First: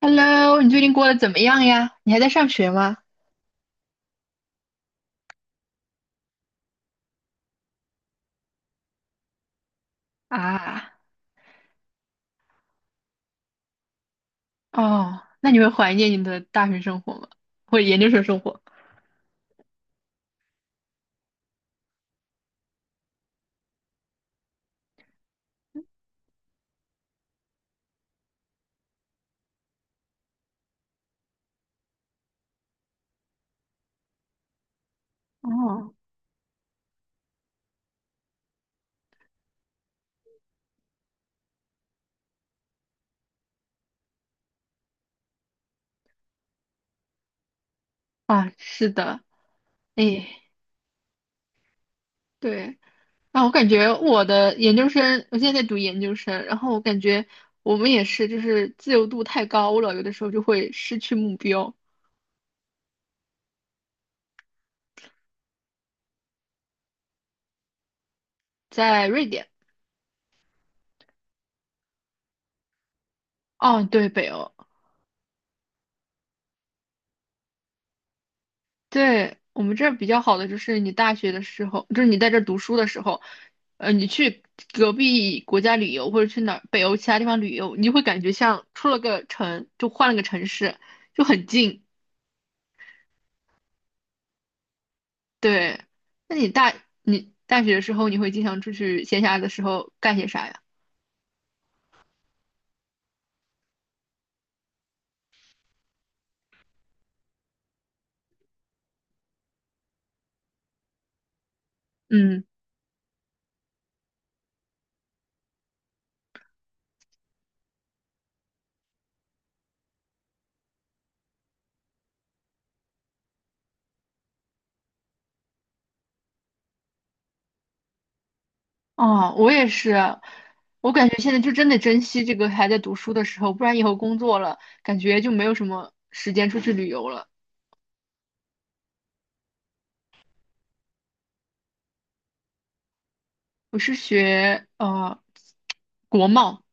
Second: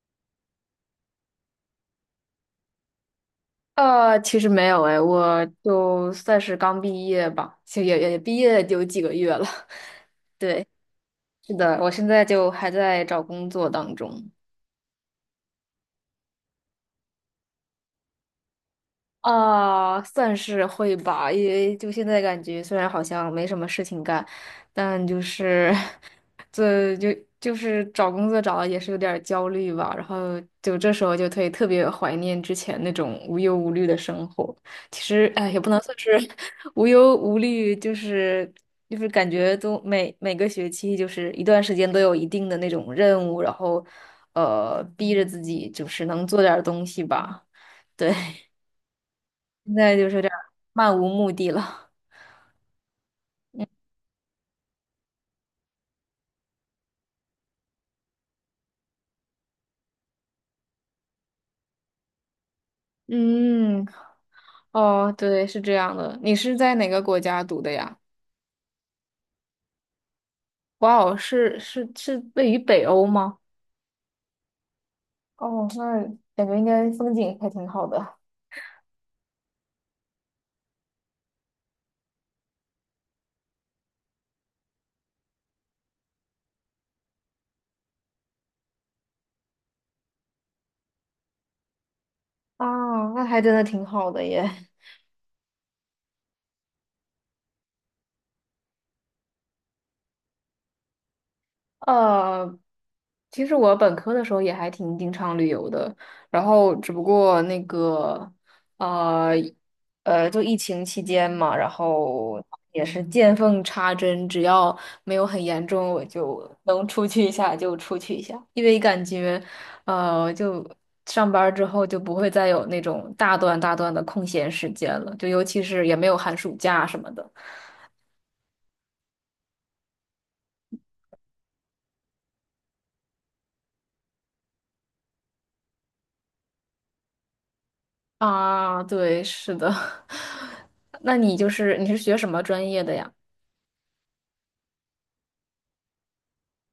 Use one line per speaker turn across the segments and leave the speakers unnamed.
Hello，你最近过得怎么样呀？你还在上学吗？
其实没有哎，我就算是刚毕业吧，其实也毕业有几个月了。对，
啊。
是的，我现在就还在找工作当中。
哦，那你会怀念你的大学生活吗？或者研究生生活？
啊，算是会吧，因为就现在感觉虽然好像没什么事情干，但就是 这就就是找工作找的也是有点儿焦虑吧，然后就这时候就特别怀念之前那种无忧无虑的生活。其实哎，也不能
哦。
算是 无忧无虑，就是感觉每个学期就是一段时间都有一定的那种任务，然后逼着自己就是能做点儿东西吧，对。
啊，是的。
现在就是这样
哎。
漫无目的了。
对。啊，我感觉我的研究生，我现在在读研究生，然后我感觉我们也是，就是自由度太高了，有的时候就会失去目标。
嗯，哦，对，是这样的。你是在哪个国家读的呀？
在瑞典。
哇哦，是位于北欧吗？
哦，对，北欧。
哦，那感觉应该风景还挺好的。
对，我们这儿比较好的就是你大学的时候，就是你在这儿读书的时候，你去隔壁国家旅游或者去哪儿北欧其他地方旅游，你就会感觉像出了个城，就换了个城市，就很近。
啊，那还真的挺好的耶。
对，那你大你大学的时候，你会经常出去闲暇的时候干些啥呀？
呃，其实我本科的时候也还挺经常旅游的，然后只不过那个，呃，就疫情期间嘛，然后
嗯。
也是见缝插针，只要没有很严重，我就能出去一下就出去一下，因为感觉，就上班儿之后就不会再有那种大段大段的空闲时间了，就尤其是也没有寒暑假什么的。
哦，我也是，我感觉现在就真的珍惜这个还在读书的时候，不然以后工作了，感觉就没有什么时间出去旅游了。
啊，对，是的。那你就是你是学什么专业的呀？
我是学国贸。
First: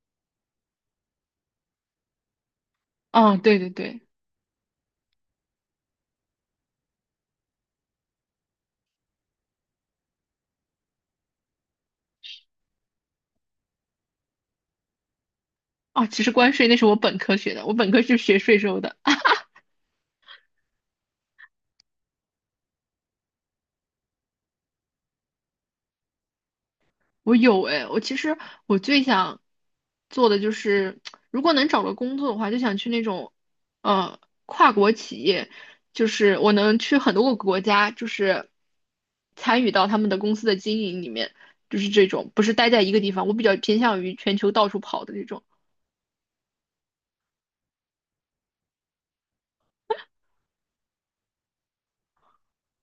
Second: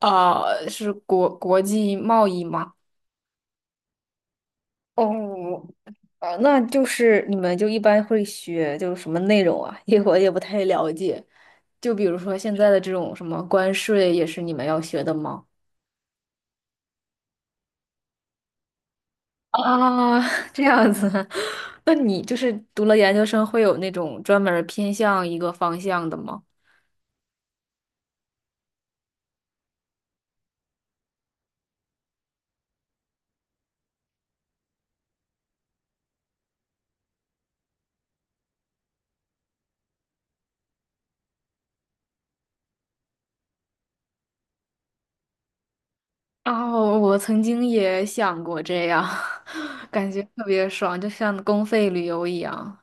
啊，是国际贸易吗？
啊，对对对。
哦，那就是你们就一般会学就是什么内容啊？因为我也不太了解。就比如说现在的这种什么关税，也是你们要学的吗？
啊，其实关税那是我本科学的，我本科是学税收的。
啊，这样子，那你就是读了研究生，会有那种专门儿偏向一个方向的吗？
我有诶，我其实我最想做的就是，如果能找个工作的话，就想去那种呃跨国企业，就是我能去很多个国家，就是参与到他们的公司的经营里面，就是这种，不是待在一个地方。我比较偏向于全球到处跑的这种。
哦，我曾经也想过这样，感觉特别爽，就像公费旅游一样。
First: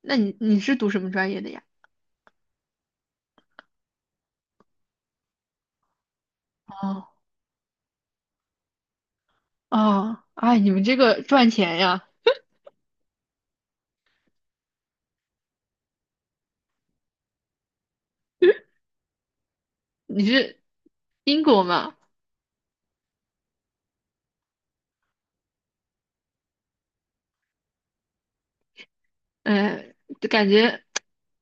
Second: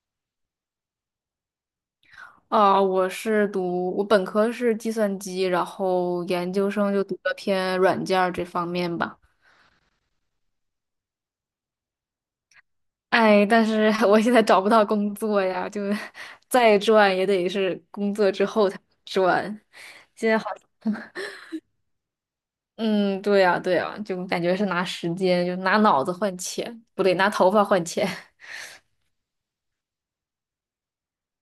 那你是读什么专业的呀？
啊，我是读，我本科是计算机，然后研究生就
哦
读了偏软件儿这方面吧。
哦。哎，你们这个赚钱呀？
哎，但是 我现在找不到工作呀，就 再赚也得是工作之后才赚。
你
现在好，
是英国嘛？
嗯，对呀，对呀，就感觉是拿时间，就拿脑子换钱，不对，拿头发换钱。
嗯、就感觉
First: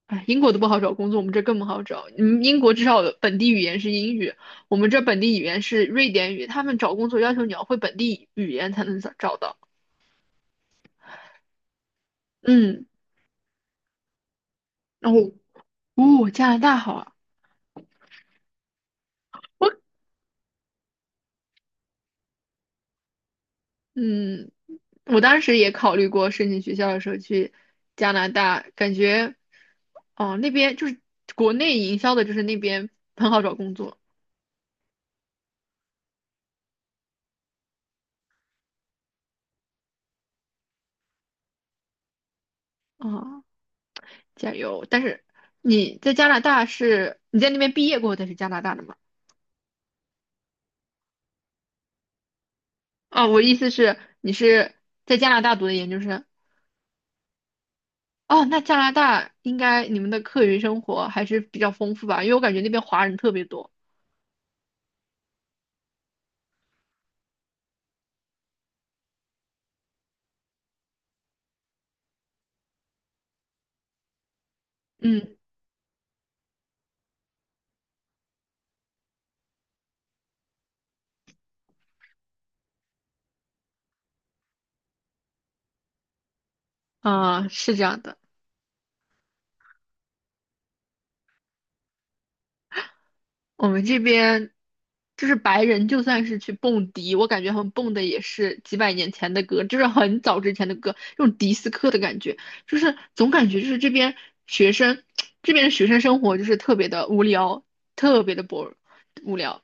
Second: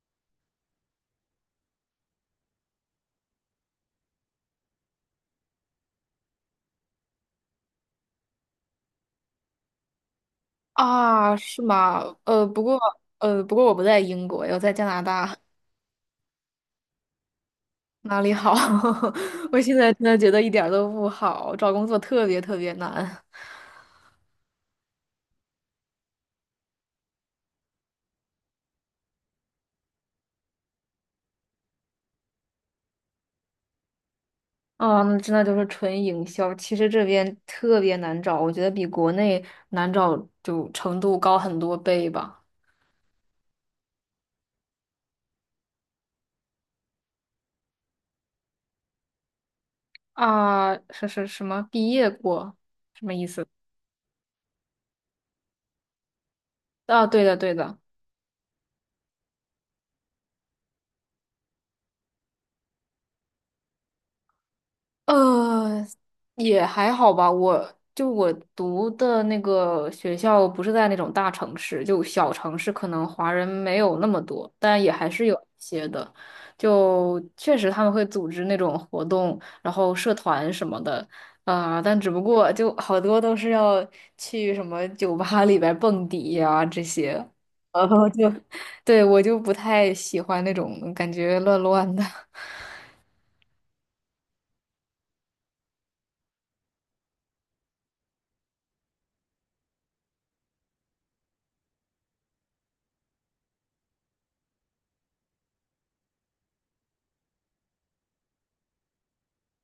哎，英国都不好找工作，我们这更不好找。你们英国至少有本地语言是英语，我们这本地语言是瑞典语，他们找工作要求你要会本地语言才能找到。
啊，是吗？
嗯，
不过我不在英国，我在加拿
然后
大，
哦，加拿大好啊。
哪里好？我
我
现在真的觉得一点儿都不好，找工作特别特别难。
嗯，我当时也考虑过申请学校的时候去加拿大，感觉哦那边就是国内营销的，就是那边很好找工作。
啊！那真的就是纯营销，其实这边特别难找，我觉得比国内难找就程度高很多倍吧。
啊。加油！但是你在加拿大是你在那边毕业过后才是加拿大的吗？
啊，是是什么？毕业过？
哦，我意思是你是在加拿大读的研究生。
啊，对的。
哦，那加拿大应该你们的课余生活还是比较丰富吧？因为我感觉那边华人特别多。
呃，也还好吧。我就我读的那个学校不是在那种大城市，就小城市，可能华人没有那么多，但也还是有
嗯。
一些的。就确实他们会组织那种活动，然后社团什么的，啊、但只不过就好多都是要去什么酒吧里边蹦迪呀、这些，
啊、是这
然
样
后
的。
就 对我就不太喜欢那种感觉乱乱的。
我们这边就是白人，就算是去蹦迪，我感觉他们蹦的也是几百年前的歌，就是很早之前的歌，那种迪斯科的感觉，就是总感觉就是这边学生，这边的学生生活就是特别的无聊，特别的 无聊。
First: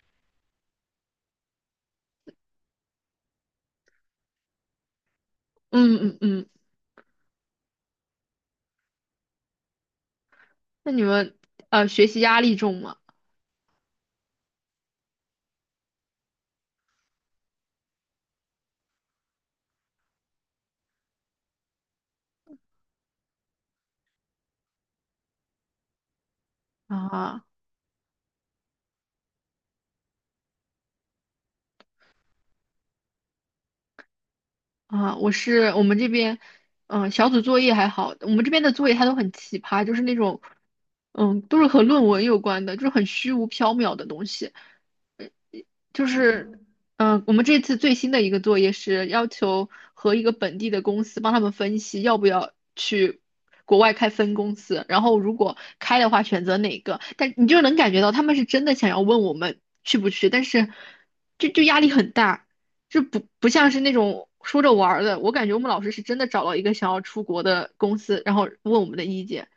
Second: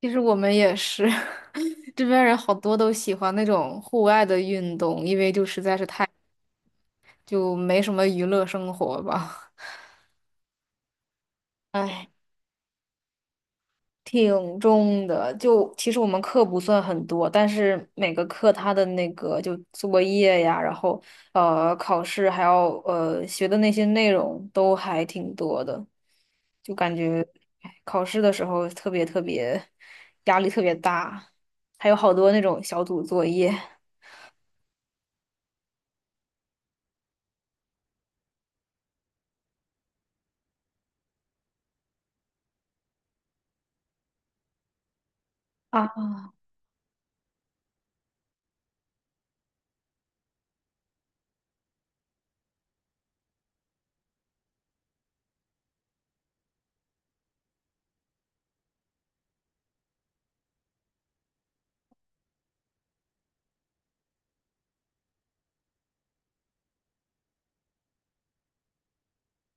其实我们也是，这边人好多都喜欢那种户外的运动，因为就实在是
嗯
太，
嗯嗯。
就没什么娱乐生活吧。
那你们学
唉，
习压力重吗？
挺重的。就其实我们课不算很多，但是每个课它的那个就作业呀，然后考试还要学的那些内容都还挺多的，就感觉
啊。
唉考试的时候特别特别压力特别大，还有好多那种小组作业。
啊，我是我们这边，嗯、小组作业还好，我们这边的作业它都很奇葩，就是那种，嗯，都是和论文有关的，就是很虚无缥缈的东西。就
啊。
是，嗯、我们这次最新的一个作业是要求和一个本地的公司帮他们分析要不要去国外开分公司，然后如果开的话选择哪个。但你就能感觉到他们是真的想要问我们去不去，但是就压力很大，就不像是那种说着玩儿的。我感觉我们老师是真的找到一个想要出国的公司，然后问我们的意见。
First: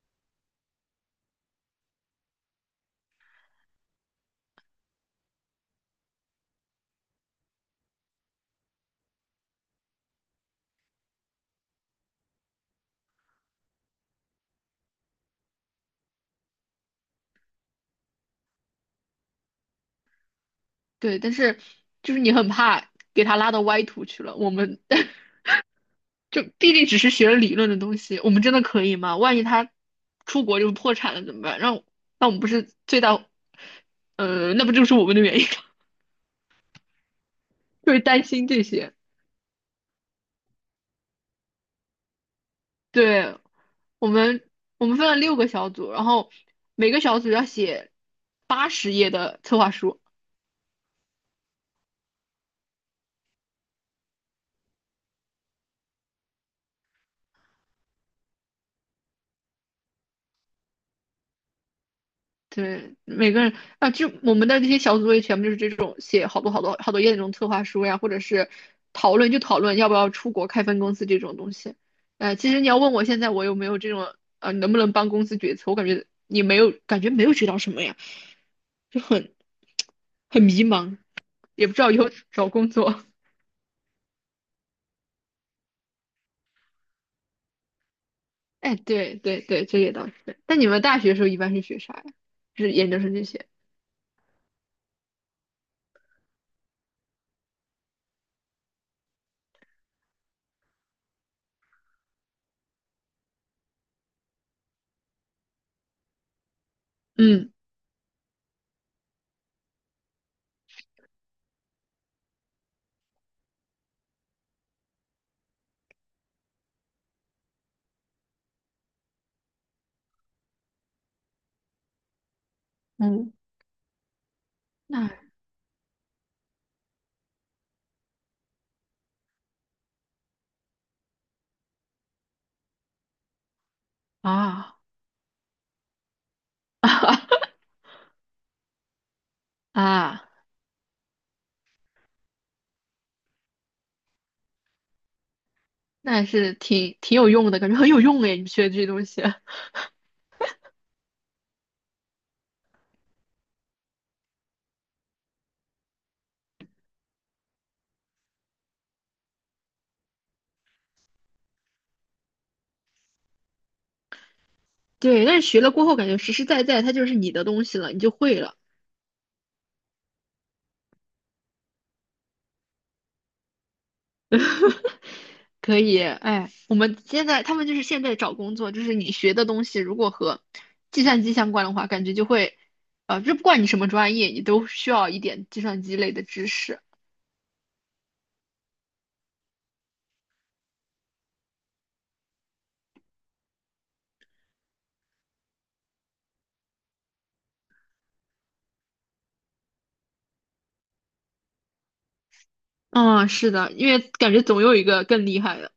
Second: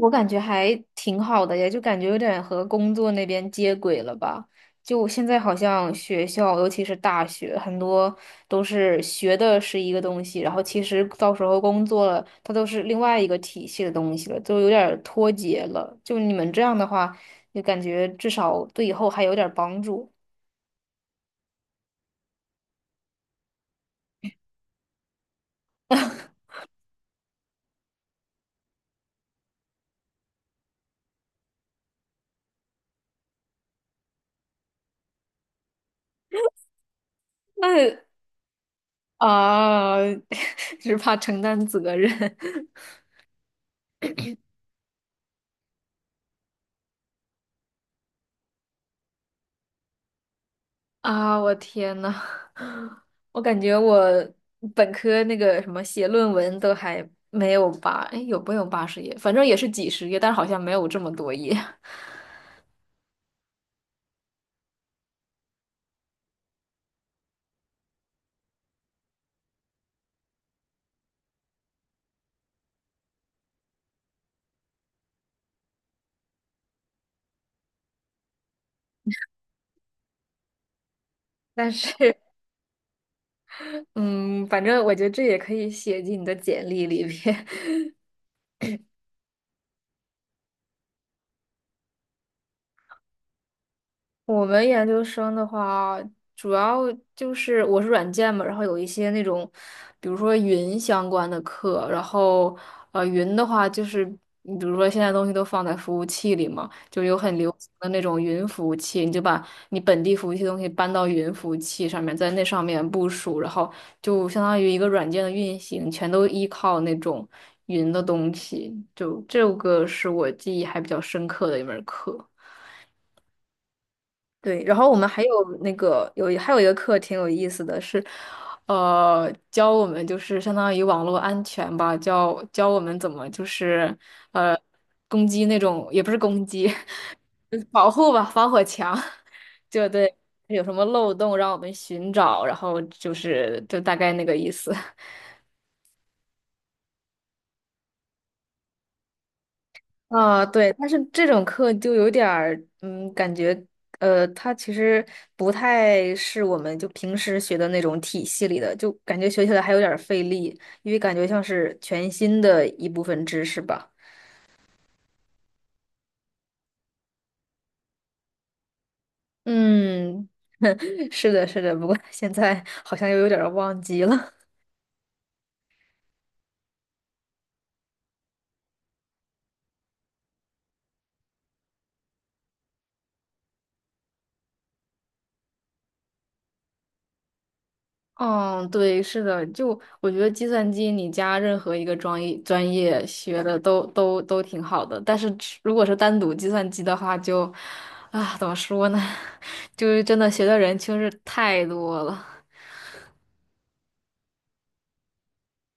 我感觉还挺好的呀就感觉有点和工作那边接轨了吧。就现在好像学校，尤其是大学，很多都是学的是一个东西，然后其实到时候工作了，它都是另外一个体系的东西了，就有点儿脱节了。就你们这样的话，就感觉至少对以后还有点儿帮助。
对，但是就是你很怕给他拉到歪途去了，我们。就毕竟只是学了理论的东西，我们真的可以吗？万一他出国就破产了怎么办？让那我们不是最大，那不就是我们的原因吗？就
那
是担心这些。
啊，只怕承担责任。
对，我们我们分了6个小组，然后每个小组要写80页的策划书。
啊，我天呐，我感觉我本科那个什么写论文都还没有八，哎，有没有八十页？反正也是几十页，但是好像没有这么多页。
对，每个人啊，就我们的这些小组作业全部就是这种写好多好多好多页那种策划书呀，或者是讨论就讨论要不要出国开分公司这种东西。其实你要问我现在我有没有这种啊，能不能帮公司决策，我感觉你没有，感觉没有学到什么呀，就很迷茫，也
但
不知道
是，
以后找工作。
嗯，反正我觉得这也可以写进你的简历里边。
哎，对对对，这也倒是。但你们大学的时候一般是学啥呀？就是研究生这些？
我们研究生的话，主要就是我是软件嘛，然后有一些那种，比如说云相关的课，然后云的话就是，你比如说现在东西都放在服务器里嘛，就有很
嗯
流行的那种云服务器，你就把你本地服务器的东西搬到云服务器上面，在那上面部署，然后就相当于一个软件的运行，全都依靠那种云的东西，就这个是我记忆还比较深刻的一门课。
嗯。
对，然后我们还有
那
那个有还有一个课挺有意思的是，教我们就是相当于网络安全吧，教我们怎么就是呃
啊
攻击那种也不是攻击，就是保护吧，防火墙，就对，
啊。
有什么漏洞让我们寻找，然后就是就大概那个意思。
那还是挺有用的，感觉很有用哎，你学的这些东西。
啊，对，但是这种课就有点儿，嗯，感觉，它其实不太是我们就平时学的那种体系里的，就感觉学起来还有点儿费力，因为感觉像是全新的一部分知识吧。
对，但是学了过后，感觉实实在在它就是你的东西了，你就会了。
嗯，是的，是的，不过现在好像又有点儿忘记了。
可以。哎，我们现在他们就是现在找工作，就是你学的东西如果和计算机相关的话，感觉就会，就不管你什么专业，你都需要一点计算机类的知识。
嗯，对，是的，就我觉得计算机你加任何一个专业学的都挺好的，但是如果是单独计算机的话就，啊，怎么说呢，就是真的学的人确实太多了，
嗯，是的，因为感觉总有一个更厉害的。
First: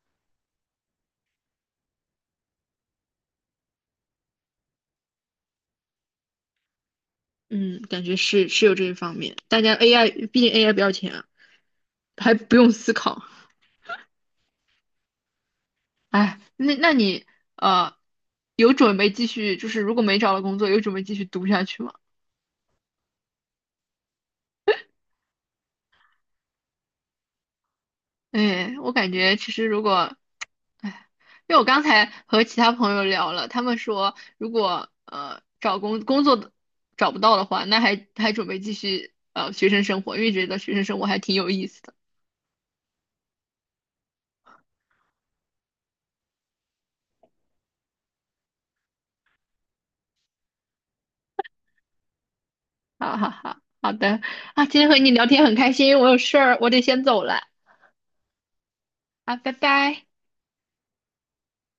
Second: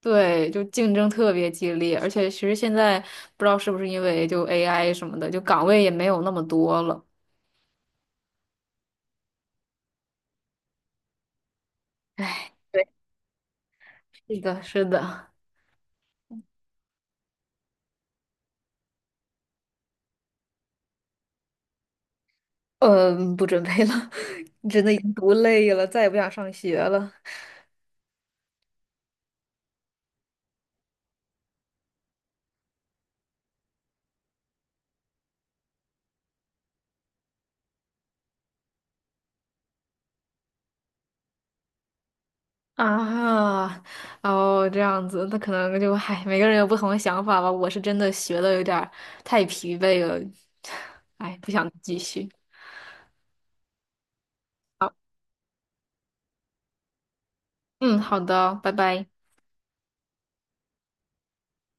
对，就竞争特别激烈，而且其实现在不知道是不是因为就 AI 什么的，就岗位也没有那么多了，
嗯，感觉是有这一方面。大家 AI，毕竟 AI 不要钱啊还
唉，
不用
对，
思考。
是的，是的，
哎，那你呃，有准备继续，就是如果没找到工作，有准备继续读下去吗？
嗯，不准备了，真的已经读累了，再也不想上学了。
哎，我感觉其实如果，哎，因为我刚才和其他朋友聊了，他们说如果找工作的找不到的话，那还准备继续学生生活，因为觉得学生生活还挺有意思的。
啊，哦，这样子，那可能就，唉，每个人有不同的想法吧。我是真的学的有点儿太疲惫了，唉，不想继续。
哈哈哈，好的啊，今天和你聊天很开心，我有事儿，我得先走了
嗯，好的，拜拜。
啊，拜拜。